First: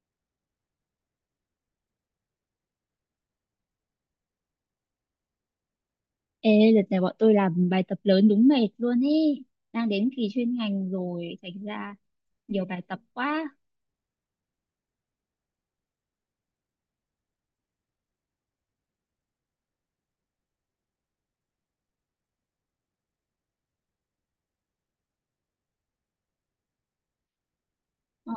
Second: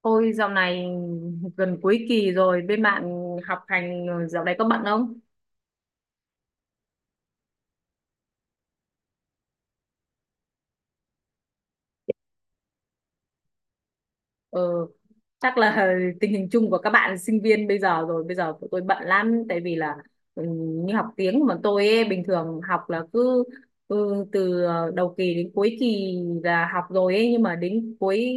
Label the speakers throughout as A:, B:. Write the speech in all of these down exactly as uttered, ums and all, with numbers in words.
A: Ôi dạo này gần cuối kỳ rồi, bên bạn học hành ờ, dạo này có bận không?
B: Ê, đợt này bọn tôi làm bài tập lớn đúng mệt luôn ý. Đang đến kỳ chuyên ngành rồi, thành ra nhiều bài tập quá.
A: Ừ, chắc là tình hình chung của các bạn sinh viên bây giờ rồi, bây giờ tụi tôi bận lắm tại vì là ừ, như học tiếng mà tôi ấy, bình thường học là cứ ừ, từ ờ, đầu kỳ đến cuối kỳ là học rồi ấy, nhưng mà đến cuối
B: Ờ.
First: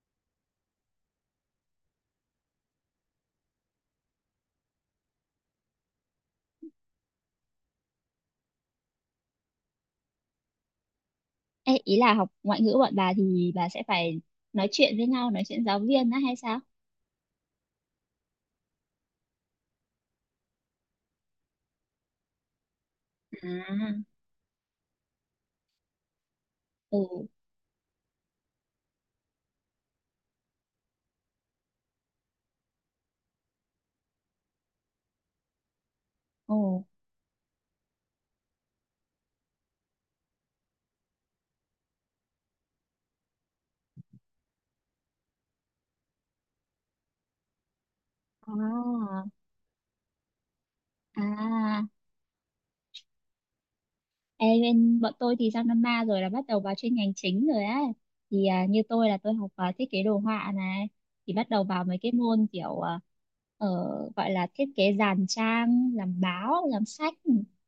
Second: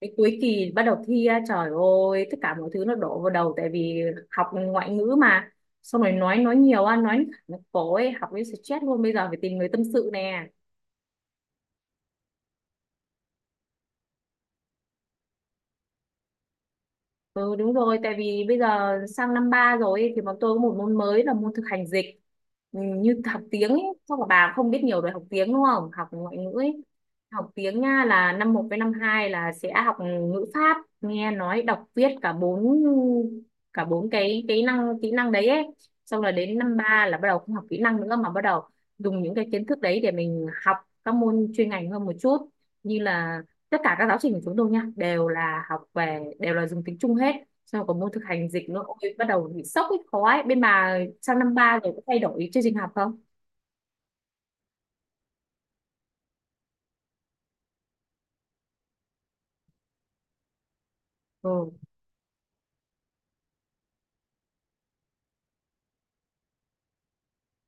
A: đến cuối kỳ bắt đầu thi á, trời ơi tất cả mọi thứ nó đổ vào đầu tại vì học ngoại ngữ mà. Xong rồi nói nói nhiều á, nói nó cổ ấy, học với stress luôn, bây giờ phải tìm người tâm sự nè.
B: Ê, ý là học ngoại ngữ bọn bà thì bà sẽ phải nói chuyện với nhau, nói chuyện giáo viên á hay sao?
A: Ừ đúng rồi, tại vì bây giờ sang năm ba rồi ấy, thì bọn tôi có một môn mới là môn thực hành dịch. Ừ, như học
B: À.
A: tiếng ấy, chắc là bà không biết nhiều về học tiếng đúng không? Học ngoại ngữ ấy.
B: Ừ.
A: Học tiếng nha là năm một với năm hai là sẽ học ngữ pháp, nghe nói, đọc, viết, cả bốn cả bốn cái cái năng kỹ năng đấy ấy. Xong là
B: Ồ.
A: đến năm ba là bắt đầu không học kỹ năng nữa mà bắt đầu dùng những cái kiến thức đấy để mình học các môn chuyên ngành hơn một chút. Như là tất cả các giáo trình của chúng tôi nha đều là học về, đều là dùng tiếng Trung hết, xong có môn thực hành dịch nữa, ôi bắt
B: À.
A: đầu bị sốc ấy, khó ấy. Bên bà sang năm ba
B: À.
A: rồi có thay đổi chương trình học không?
B: Ê, bên bọn tôi thì sang năm ba rồi là bắt đầu vào chuyên ngành chính rồi á, thì à, như tôi là tôi học à, thiết kế đồ họa này, thì bắt đầu
A: Ừ.
B: vào mấy cái môn kiểu à, ờ, gọi là thiết kế dàn trang, làm báo, làm sách,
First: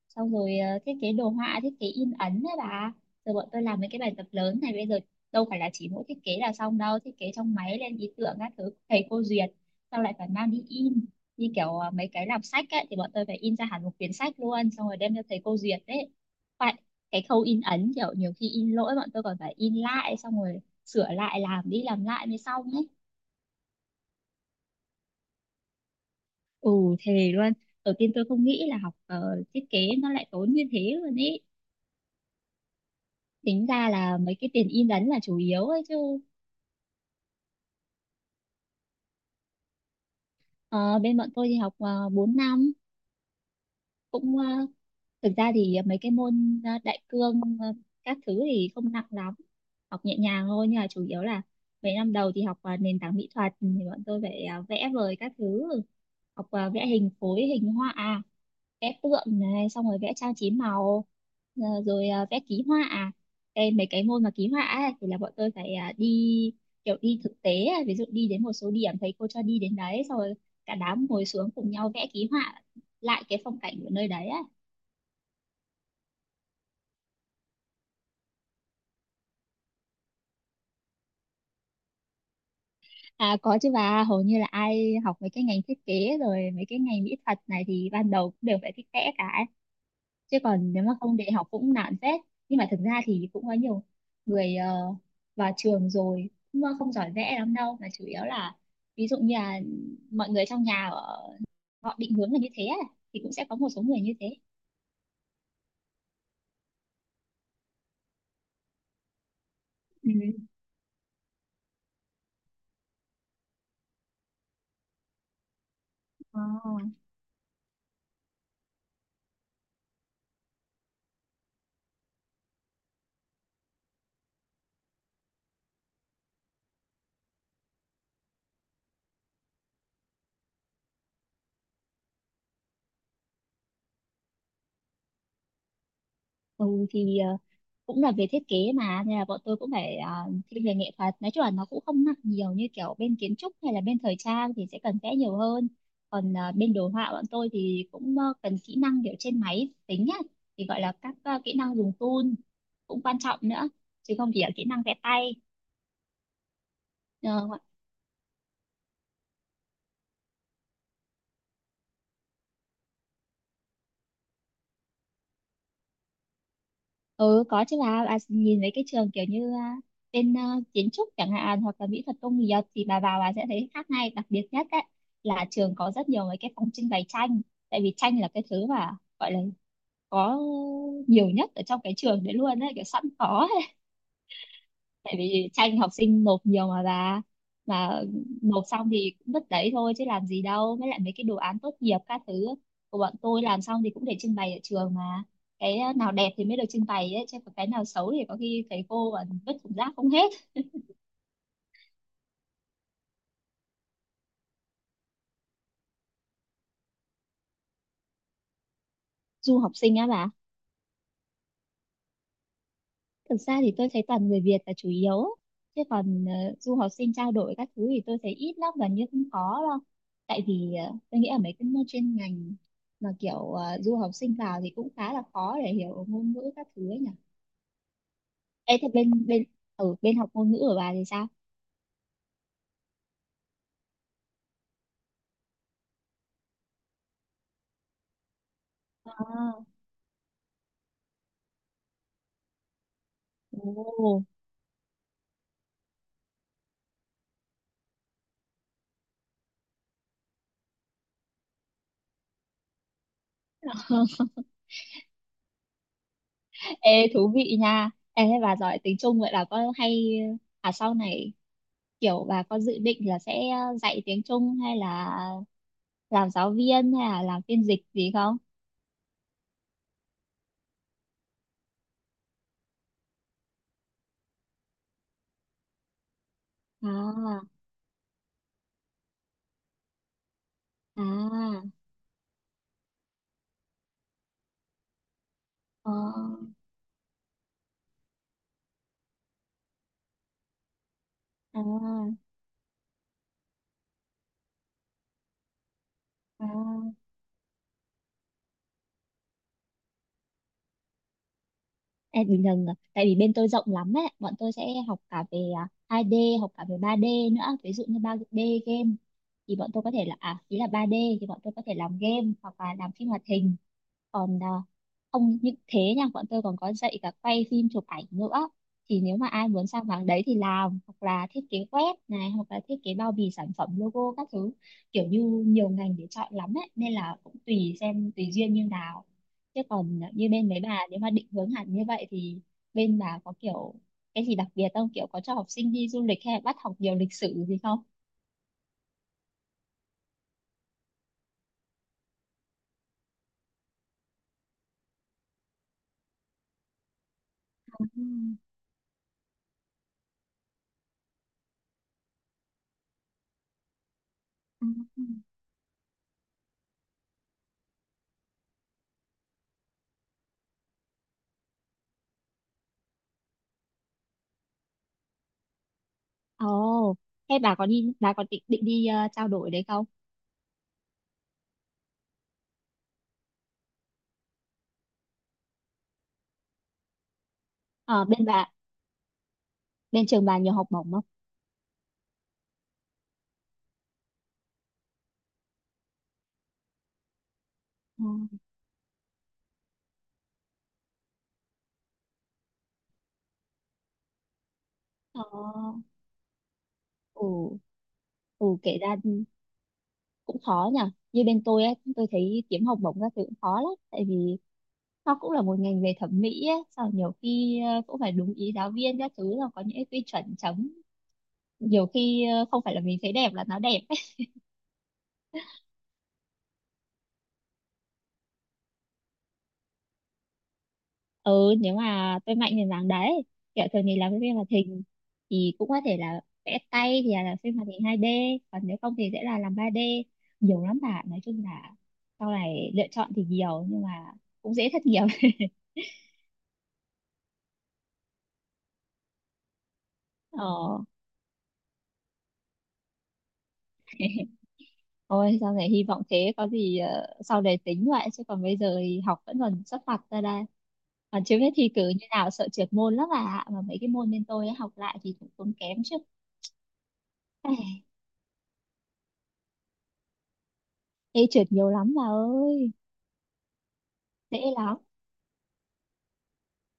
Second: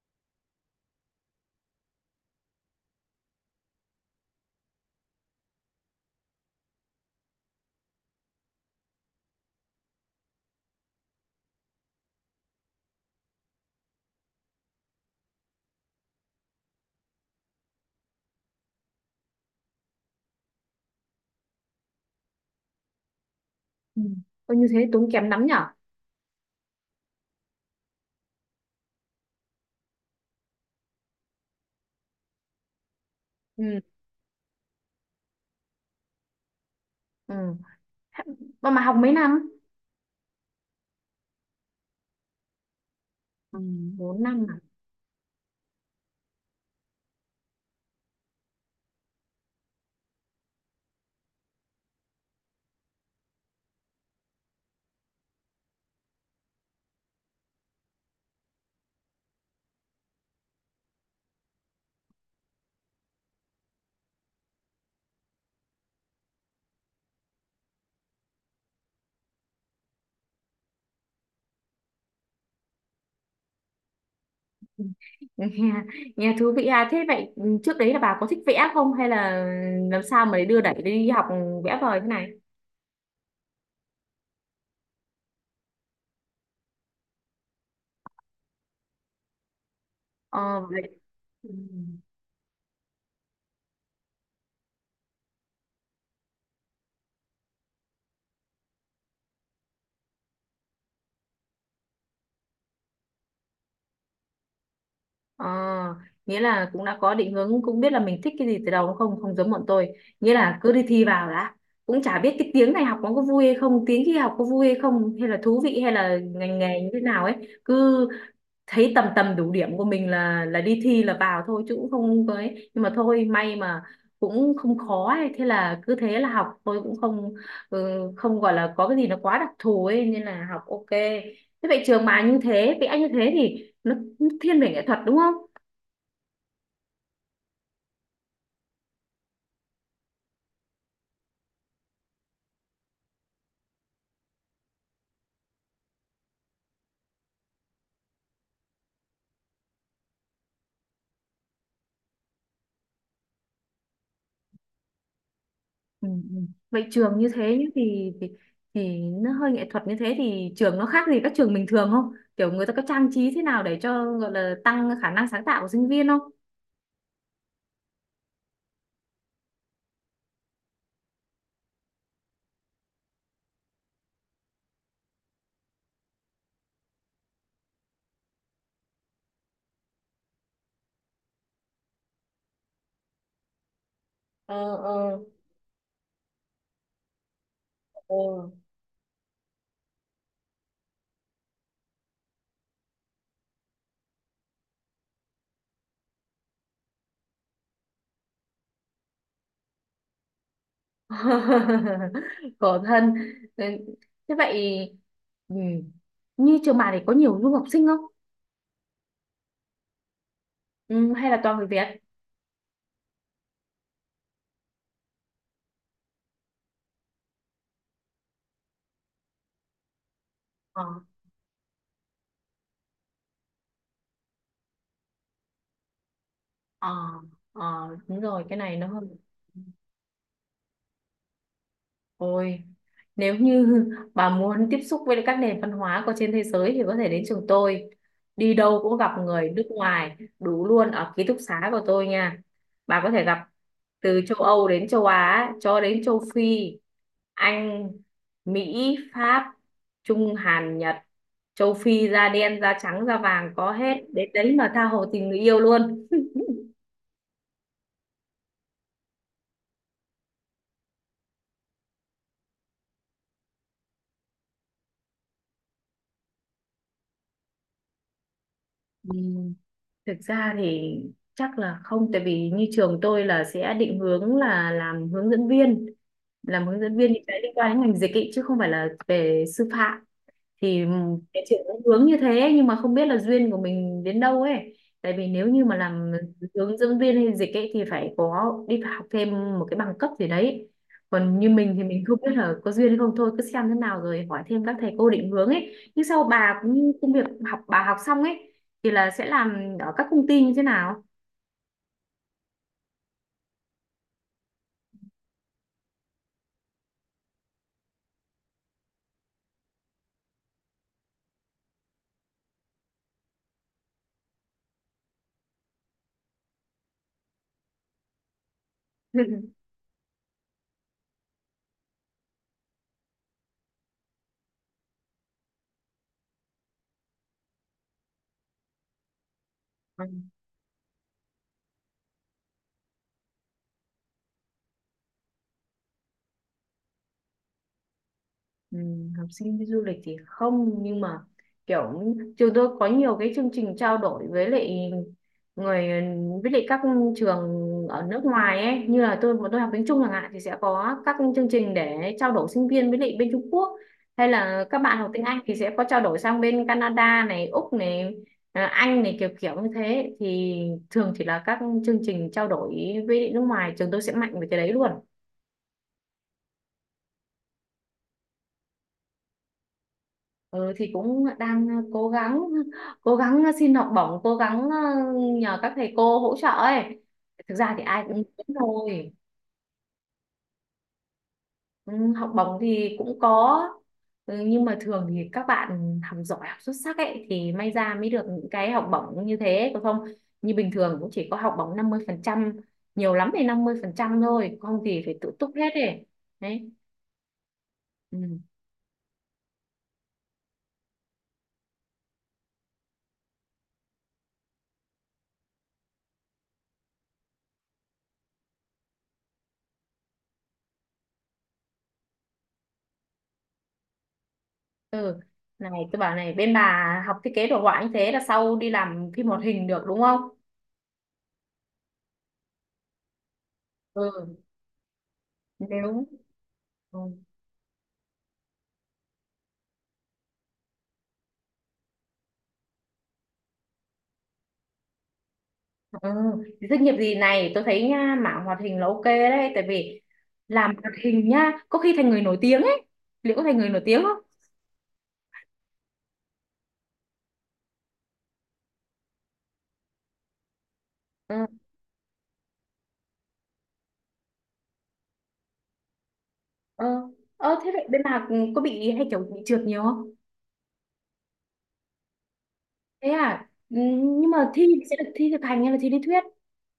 B: xong rồi ờ, thiết kế đồ họa, thiết kế in ấn đấy bà. Rồi bọn tôi làm mấy cái bài tập lớn này bây giờ đâu phải là chỉ mỗi thiết kế là xong đâu, thiết kế trong máy lên ý tưởng các thứ thầy cô duyệt xong lại phải mang đi in, như kiểu à, mấy cái làm sách ấy, thì bọn tôi phải in ra hẳn một quyển sách luôn xong rồi đem cho thầy cô duyệt đấy. Phải, cái khâu in ấn kiểu nhiều khi in lỗi bọn tôi còn phải in lại xong rồi sửa lại làm đi làm lại mới xong ấy.
A: Ừ. Ôi, như thế tốn kém lắm nhở.
B: Ừ, thề luôn. Đầu tiên tôi không nghĩ là học ờ, thiết kế nó lại tốn như thế luôn ấy,
A: Ừ.
B: tính ra là mấy cái tiền in ấn là chủ yếu ấy chứ.
A: Ừ, mà mà học mấy năm?
B: Ờ, bên bọn tôi thì học uh, bốn năm.
A: Ừ. bốn
B: Cũng ờ,
A: năm à?
B: thực ra thì mấy cái môn ờ, đại cương ờ, các thứ thì không nặng lắm, học nhẹ nhàng thôi, nhưng mà chủ yếu là mấy năm đầu thì học ờ, nền tảng mỹ thuật, thì bọn tôi phải ờ, vẽ vời các thứ, học ờ, vẽ hình khối, hình họa, vẽ tượng này xong rồi vẽ trang trí màu, ờ, rồi ờ, vẽ ký họa. Đây mấy cái môn mà ký họa ấy, thì là bọn tôi phải ờ, đi kiểu đi thực tế ấy. Ví dụ đi đến một số điểm thầy cô cho đi, đến đấy xong rồi cả đám ngồi xuống cùng nhau vẽ ký họa lại cái phong cảnh của nơi đấy á.
A: Nghe, nghe thú vị à. Thế vậy ừ, trước đấy là bà có thích vẽ không, hay là làm sao mà để đưa đẩy đi học vẽ vời thế này?
B: À có chứ bà, hầu như là ai học mấy cái ngành thiết kế rồi mấy cái ngành mỹ thuật này thì ban đầu cũng đều phải thích vẽ cả ấy. Chứ
A: Ờ
B: còn
A: vậy.
B: nếu mà không để học
A: Ừ.
B: cũng nản phết. Nhưng mà thực ra thì cũng có nhiều người ờ, vào trường rồi cũng ờ, không giỏi vẽ lắm đâu, mà chủ yếu là ví dụ như là mọi người trong nhà ở- họ định hướng là như thế á, thì cũng sẽ có một số người như thế.
A: Ờ, nghĩa là cũng đã có định hướng, cũng biết là mình thích cái gì từ đầu đúng không, không giống bọn tôi.
B: Ừ.
A: Nghĩa là cứ đi thi vào đã, cũng chả biết cái tiếng này học nó có vui hay không, tiếng kia học có vui hay không, hay là thú vị, hay là
B: Ờ.
A: ngành nghề như thế nào ấy. Cứ thấy tầm tầm đủ điểm của mình là là đi thi là vào thôi, chứ cũng không có ấy. Nhưng mà thôi, may mà cũng không khó ấy, thế là cứ thế là học, tôi cũng không ừ, không gọi là có cái gì nó quá đặc thù ấy, nên là học ok. Thế vậy trường bà như thế, vậy anh như thế thì nó thiên về nghệ thuật đúng không?
B: Ừ thì ờ, cũng là về thiết kế mà, nên là bọn tôi cũng phải ờ, thiên về nghệ thuật, nói chung là nó cũng không nặng nhiều như kiểu bên kiến trúc hay là bên thời trang thì sẽ cần vẽ nhiều hơn. Còn ờ, bên đồ họa bọn tôi thì cũng ờ, cần kỹ năng kiểu trên máy tính nhá, thì gọi là các ờ, kỹ năng dùng tool cũng quan trọng nữa, chứ không chỉ là kỹ năng vẽ tay.
A: Ừ, ừ. Vậy trường như
B: Ờ,
A: thế nhá, thì, thì thì nó hơi nghệ thuật như thế, thì trường nó khác gì các trường bình thường không? Kiểu người ta có trang trí thế nào để cho gọi là tăng khả năng sáng tạo của sinh viên không?
B: ừ có chứ bà bà nhìn mấy cái trường kiểu như à, bên à, kiến trúc chẳng hạn hoặc là mỹ thuật công nghiệp, thì bà vào bà sẽ thấy khác ngay. Đặc biệt nhất đấy là trường có rất nhiều mấy cái phòng trưng bày tranh, tại vì tranh là cái thứ mà gọi là có nhiều nhất ở trong cái trường đấy luôn đấy, kiểu sẵn có.
A: Ờ.
B: Tại
A: Ờ.
B: vì tranh học sinh nộp nhiều mà bà, mà
A: Ờ.
B: nộp xong thì cũng vứt đấy thôi chứ làm gì đâu. Với lại mấy cái đồ án tốt nghiệp các thứ của bọn tôi làm xong thì cũng để trưng bày ở trường mà, cái nào đẹp thì mới được trưng bày ấy, chứ còn cái nào xấu thì có khi thầy cô còn vứt thùng rác không hết.
A: Khổ thân. Ừ, thế vậy ừ. Như trường bạn thì có nhiều du học sinh không?
B: Du học sinh á bà?
A: Ừ, hay là toàn người Việt?
B: Thực ra thì tôi thấy toàn người Việt là chủ yếu, chứ còn ờ, du học sinh trao đổi các thứ thì tôi thấy ít lắm, gần như không có đâu. Tại vì
A: Ờ.
B: ờ, tôi nghĩ ở mấy cái môn chuyên ngành mà kiểu ờ, du học sinh vào thì cũng khá là khó để hiểu ngôn ngữ các
A: Ờ.
B: thứ ấy nhỉ.
A: Ờ, đúng rồi, cái
B: Ê
A: này nó
B: thế
A: hơn.
B: bên bên ở bên học ngôn ngữ của bà thì sao?
A: Ôi, nếu như bà muốn tiếp xúc với các nền văn hóa của trên thế giới thì có thể đến trường tôi. Đi đâu cũng gặp người
B: À,
A: nước ngoài, đủ luôn ở ký túc xá của tôi nha. Bà có thể gặp từ
B: ồ.
A: châu Âu đến châu Á, cho đến châu Phi, Anh, Mỹ, Pháp, Trung, Hàn, Nhật, châu Phi da đen, da trắng, da vàng có hết. Đến đấy mà tha hồ tình người yêu luôn.
B: Ê thú vị nha. Ê thế bà giỏi tiếng Trung vậy là có hay à sau này kiểu bà có dự định là sẽ dạy tiếng Trung hay là làm giáo viên hay là làm phiên dịch gì không?
A: Ừ. Thực ra thì chắc là không, tại vì như trường tôi là sẽ định hướng là làm hướng dẫn viên. Làm hướng dẫn viên thì sẽ
B: À.
A: liên quan đến ngành dịch ý, chứ không phải là về sư phạm. Thì ừ, cái chuyện
B: À.
A: nó hướng như thế, nhưng mà không biết là duyên của mình đến đâu ấy, tại vì nếu như mà làm
B: À.
A: hướng dẫn viên hay dịch ấy thì phải có đi học thêm một cái bằng cấp gì đấy. Còn như mình thì mình không
B: À.
A: biết là có duyên hay không, thôi cứ xem thế nào rồi hỏi thêm các thầy cô định hướng ấy. Nhưng sau bà cũng như
B: À.
A: công việc, học bà học xong ấy thì là sẽ làm ở các công ty như thế nào?
B: Ê, bình thường à, tại vì bên tôi rộng lắm ấy, bọn tôi sẽ học cả về à, hai D, học cả về ba đê nữa, ví dụ như ba D game, thì bọn tôi có thể là à, ý là ba D thì bọn tôi có thể làm game hoặc là làm phim hoạt hình. Còn à, không những thế nha, bọn tôi còn có dạy cả quay phim, chụp ảnh nữa, thì nếu mà ai muốn sang mảng đấy thì làm, hoặc là thiết kế web này, hoặc là thiết kế bao bì sản phẩm, logo các thứ, kiểu như nhiều ngành để chọn lắm ấy, nên là cũng tùy xem tùy duyên như nào. Chứ còn
A: Ừ.
B: như bên mấy bà nếu mà định hướng hẳn như vậy thì bên bà có kiểu cái gì đặc biệt không, kiểu có cho học sinh đi du lịch hay là bắt học nhiều lịch sử gì không?
A: Ừ, học sinh đi du lịch thì không, nhưng mà kiểu trường tôi có nhiều cái chương trình trao đổi với lại người, với lại các trường
B: Ừ,
A: ở nước ngoài ấy. Như là tôi bọn tôi học tiếng Trung chẳng hạn thì sẽ có các chương trình để trao đổi sinh viên với lại bên Trung Quốc, hay là
B: ừ,
A: các bạn
B: ừ.
A: học tiếng Anh thì sẽ có trao đổi sang bên Canada này, Úc này, à, Anh này, kiểu kiểu như thế. Thì thường thì là các chương trình trao đổi với nước ngoài, trường tôi sẽ mạnh về cái đấy luôn.
B: Ồ, thế bà có đi bà có định định đi ờ, trao đổi đấy không?
A: Ừ, thì cũng đang ờ, cố gắng, cố gắng ờ, xin học bổng, cố gắng ờ, nhờ các thầy cô hỗ trợ ấy. Thực ra thì ai
B: Ờ,
A: cũng
B: bên
A: muốn
B: bà
A: thôi.
B: bên trường bà nhiều học bổng không?
A: Ừ, học bổng thì cũng có. Ừ, nhưng mà thường thì các bạn học giỏi, học xuất sắc ấy thì may ra
B: Ừ.
A: mới được những cái học bổng như thế. Còn không, như bình thường cũng chỉ có học bổng năm mươi phần trăm, nhiều lắm thì năm mươi phần trăm thôi, không thì phải
B: Ờ,
A: tự túc hết ấy. Đấy.
B: ừ,
A: Ừ.
B: ừ, kể ra cũng khó nhỉ, như bên tôi ấy, tôi thấy kiếm học bổng các thứ cũng khó lắm, tại vì nó cũng là một ngành về thẩm mỹ ấy, sau nhiều khi ờ, cũng phải đúng ý giáo viên các thứ, là có những cái quy chuẩn chấm, nhiều khi ờ, không phải là mình thấy đẹp là nó đẹp ấy.
A: Ừ, này tôi bảo này, bên bà học thiết kế đồ họa như thế là sau đi làm phim hoạt hình được đúng không?
B: Ừ nếu mà tôi mạnh thì dáng đấy, kiểu thường thì làm cái phim
A: Ừ
B: hoạt hình thì cũng có thể
A: nếu.
B: là vẽ tay
A: Ừ.
B: thì là làm phim hoạt hình hai đê, còn nếu không thì sẽ là làm ba đê. Nhiều lắm bạn, nói chung là sau này lựa chọn thì nhiều, nhưng mà cũng dễ thất nghiệp.
A: Ừ. Thì doanh nghiệp gì này, tôi thấy nha, mảng hoạt hình là ok đấy, tại vì làm
B: ờ
A: hoạt hình nhá có khi thành người nổi tiếng ấy. Liệu có thành người nổi tiếng không?
B: ôi sau này hy vọng thế, có gì ờ, sau này tính vậy, chứ còn bây giờ thì học vẫn còn sắp mặt ra đây, còn chưa
A: Ừ.
B: biết thi cử như nào, sợ trượt môn lắm. À mà mấy cái môn bên tôi ấy, học lại thì cũng tốn kém chứ.
A: Ờ. Ờ, thế vậy bên bà có bị, hay kiểu bị trượt nhiều không?
B: Ê trượt nhiều lắm bà ơi,
A: Thế à. Ừ, nhưng
B: dễ
A: mà thi
B: lắm.
A: thì sẽ được thi thực hành hay là thi lý thuyết?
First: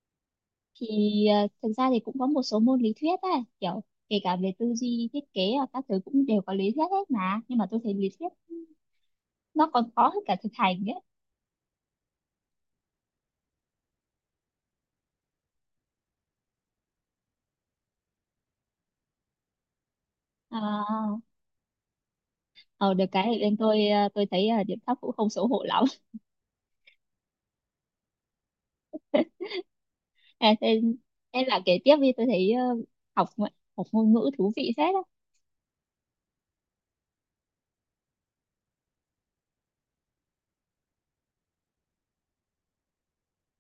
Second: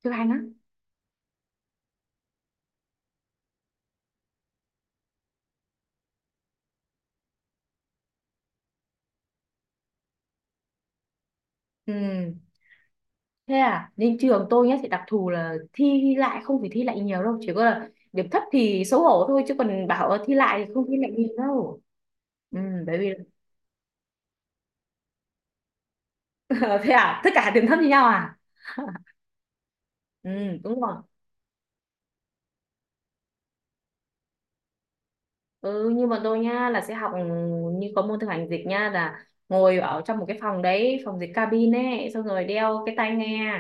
A: Thực hành á?
B: Thì ờ, thực ra thì cũng có một số môn lý thuyết ấy, kiểu kể cả về tư duy, thiết kế và các thứ cũng đều có lý thuyết hết mà. Nhưng mà tôi thấy lý thuyết nó còn khó hơn cả thực hành ấy.
A: Ừ, thế à. Nên trường tôi nhá sẽ đặc thù là thi lại, không phải thi lại nhiều đâu, chỉ có là điểm thấp thì xấu hổ thôi, chứ còn bảo thi lại thì không thi lại
B: À,
A: nhiều đâu. Ừ,
B: ờ,
A: bởi
B: được
A: vì
B: cái thì bên tôi ờ, tôi thấy ờ, điểm thấp cũng không xấu hổ lắm.
A: ờ, thế à, tất cả điểm thấp như nhau à?
B: À,
A: Ừ đúng
B: thế,
A: rồi.
B: thế là kể tiếp đi, tôi thấy ờ, học ngoại- học ngôn ngữ thú vị phết á.
A: Ừ như bọn tôi nha là sẽ học ừ, như có môn thực hành dịch nha là ngồi ở trong một cái phòng đấy, phòng dịch cabin ấy, xong rồi đeo cái tai nghe,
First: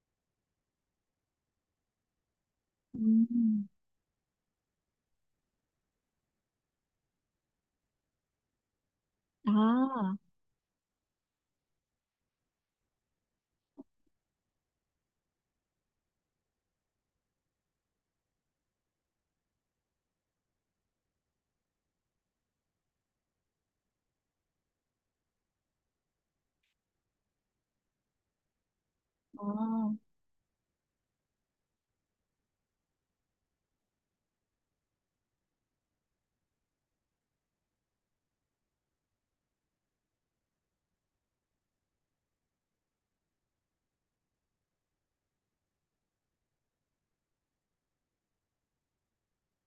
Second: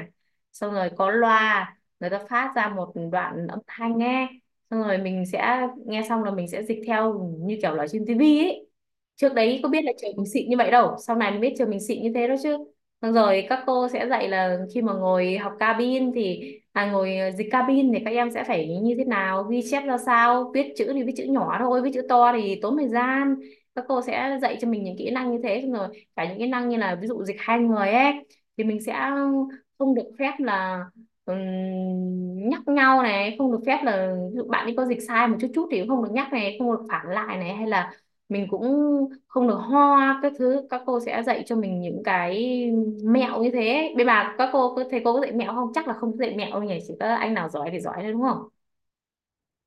A: xong rồi có loa, người ta phát ra một
B: Ừ.
A: đoạn âm thanh nghe, xong rồi mình sẽ nghe, xong là mình sẽ dịch theo như kiểu là trên tivi ấy. Trước đấy có biết là trường
B: Đó,
A: mình xịn như vậy đâu, sau này mới biết trường mình xịn như thế đó chứ. Xong rồi các cô sẽ dạy là khi mà ngồi học cabin thì à, ngồi ờ, dịch cabin thì các em sẽ phải như thế nào, ghi chép ra sao, viết chữ thì viết chữ nhỏ thôi, viết chữ to thì tốn thời gian. Các cô sẽ dạy cho mình những kỹ năng như thế, xong rồi cả những kỹ năng như là ví dụ dịch hai người ấy, thì mình sẽ
B: đó.
A: không được phép là ừm, nhắc nhau này, không được phép là ví dụ bạn ấy có dịch sai một chút chút thì cũng không được nhắc này, không được phản lại này, hay là mình cũng không được ho các thứ. Các cô sẽ dạy cho mình những cái mẹo như thế. Bên bà các cô có- thầy cô có dạy mẹo không? Chắc là không dạy mẹo đâu nhỉ, chỉ có anh nào giỏi thì giỏi thôi đúng không?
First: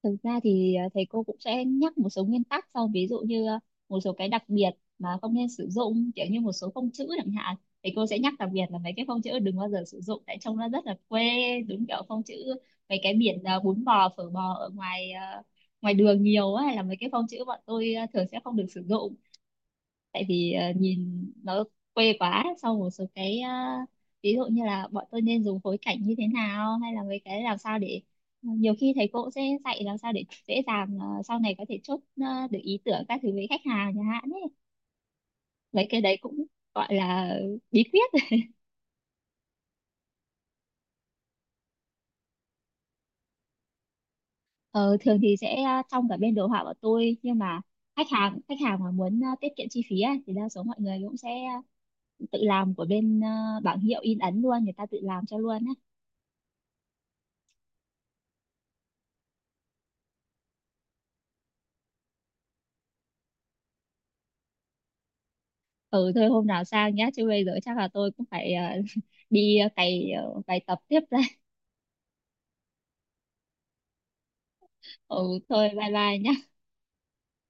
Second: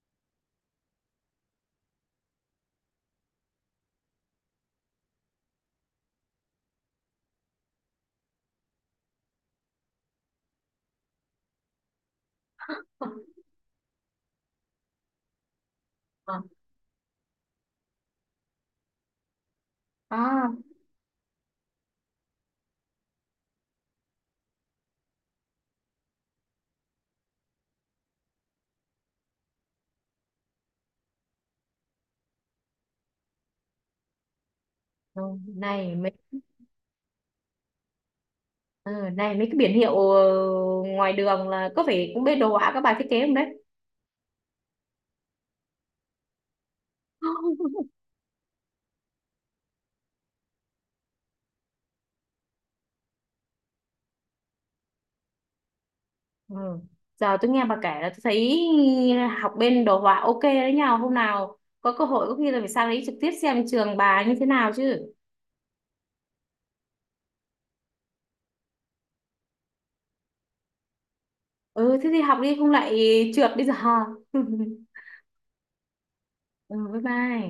B: Thực ra thì à, thầy cô cũng sẽ nhắc một số nguyên tắc, sau ví dụ như à, một số cái đặc biệt mà không nên sử dụng, kiểu như một số phông chữ chẳng hạn. Thầy cô sẽ nhắc đặc biệt là mấy cái phông chữ đừng bao giờ sử dụng tại trông nó rất là quê, đúng kiểu phông chữ mấy cái biển à, bún bò phở bò ở ngoài à, ngoài đường
A: Ờ.
B: nhiều ấy, là mấy cái phông chữ bọn tôi à, thường sẽ không được sử dụng, tại
A: À.
B: vì ờ, nhìn nó quê quá. Sau một số cái ờ, ví dụ như là bọn tôi nên dùng phối cảnh như thế nào, hay là mấy cái làm sao để ờ, nhiều khi thầy cô sẽ dạy làm sao để dễ dàng ờ, sau này có thể chốt ờ, được ý tưởng các thứ với khách hàng chẳng hạn ấy,
A: Ừ,
B: mấy
A: này
B: cái
A: mấy.
B: đấy cũng gọi là bí quyết.
A: Ừ, này mấy cái biển hiệu ờ, ngoài đường là có phải cũng bên đồ họa các bà thiết kế không đấy?
B: ờ, thường thì sẽ ờ, trong cả bên đồ họa của tôi, nhưng mà khách hàng khách hàng mà muốn ờ, tiết kiệm chi phí á, thì đa số mọi người cũng sẽ tự làm của bên ờ, bảng hiệu in ấn luôn, người ta tự làm cho luôn á.
A: Ừ. Giờ tôi nghe bà kể là tôi thấy học bên đồ họa ok đấy nhờ. Hôm nào có cơ hội có khi là phải sang đấy trực tiếp xem trường bà như thế nào chứ.
B: Ừ thôi hôm nào sang nhá, chứ bây giờ chắc là tôi cũng phải ờ, đi ờ, cày ờ, bài tập tiếp đây.
A: Ừ, thế thì học đi không lại trượt bây giờ.
B: Ừ thôi bye bye nhá.
A: Ừ, bye bye.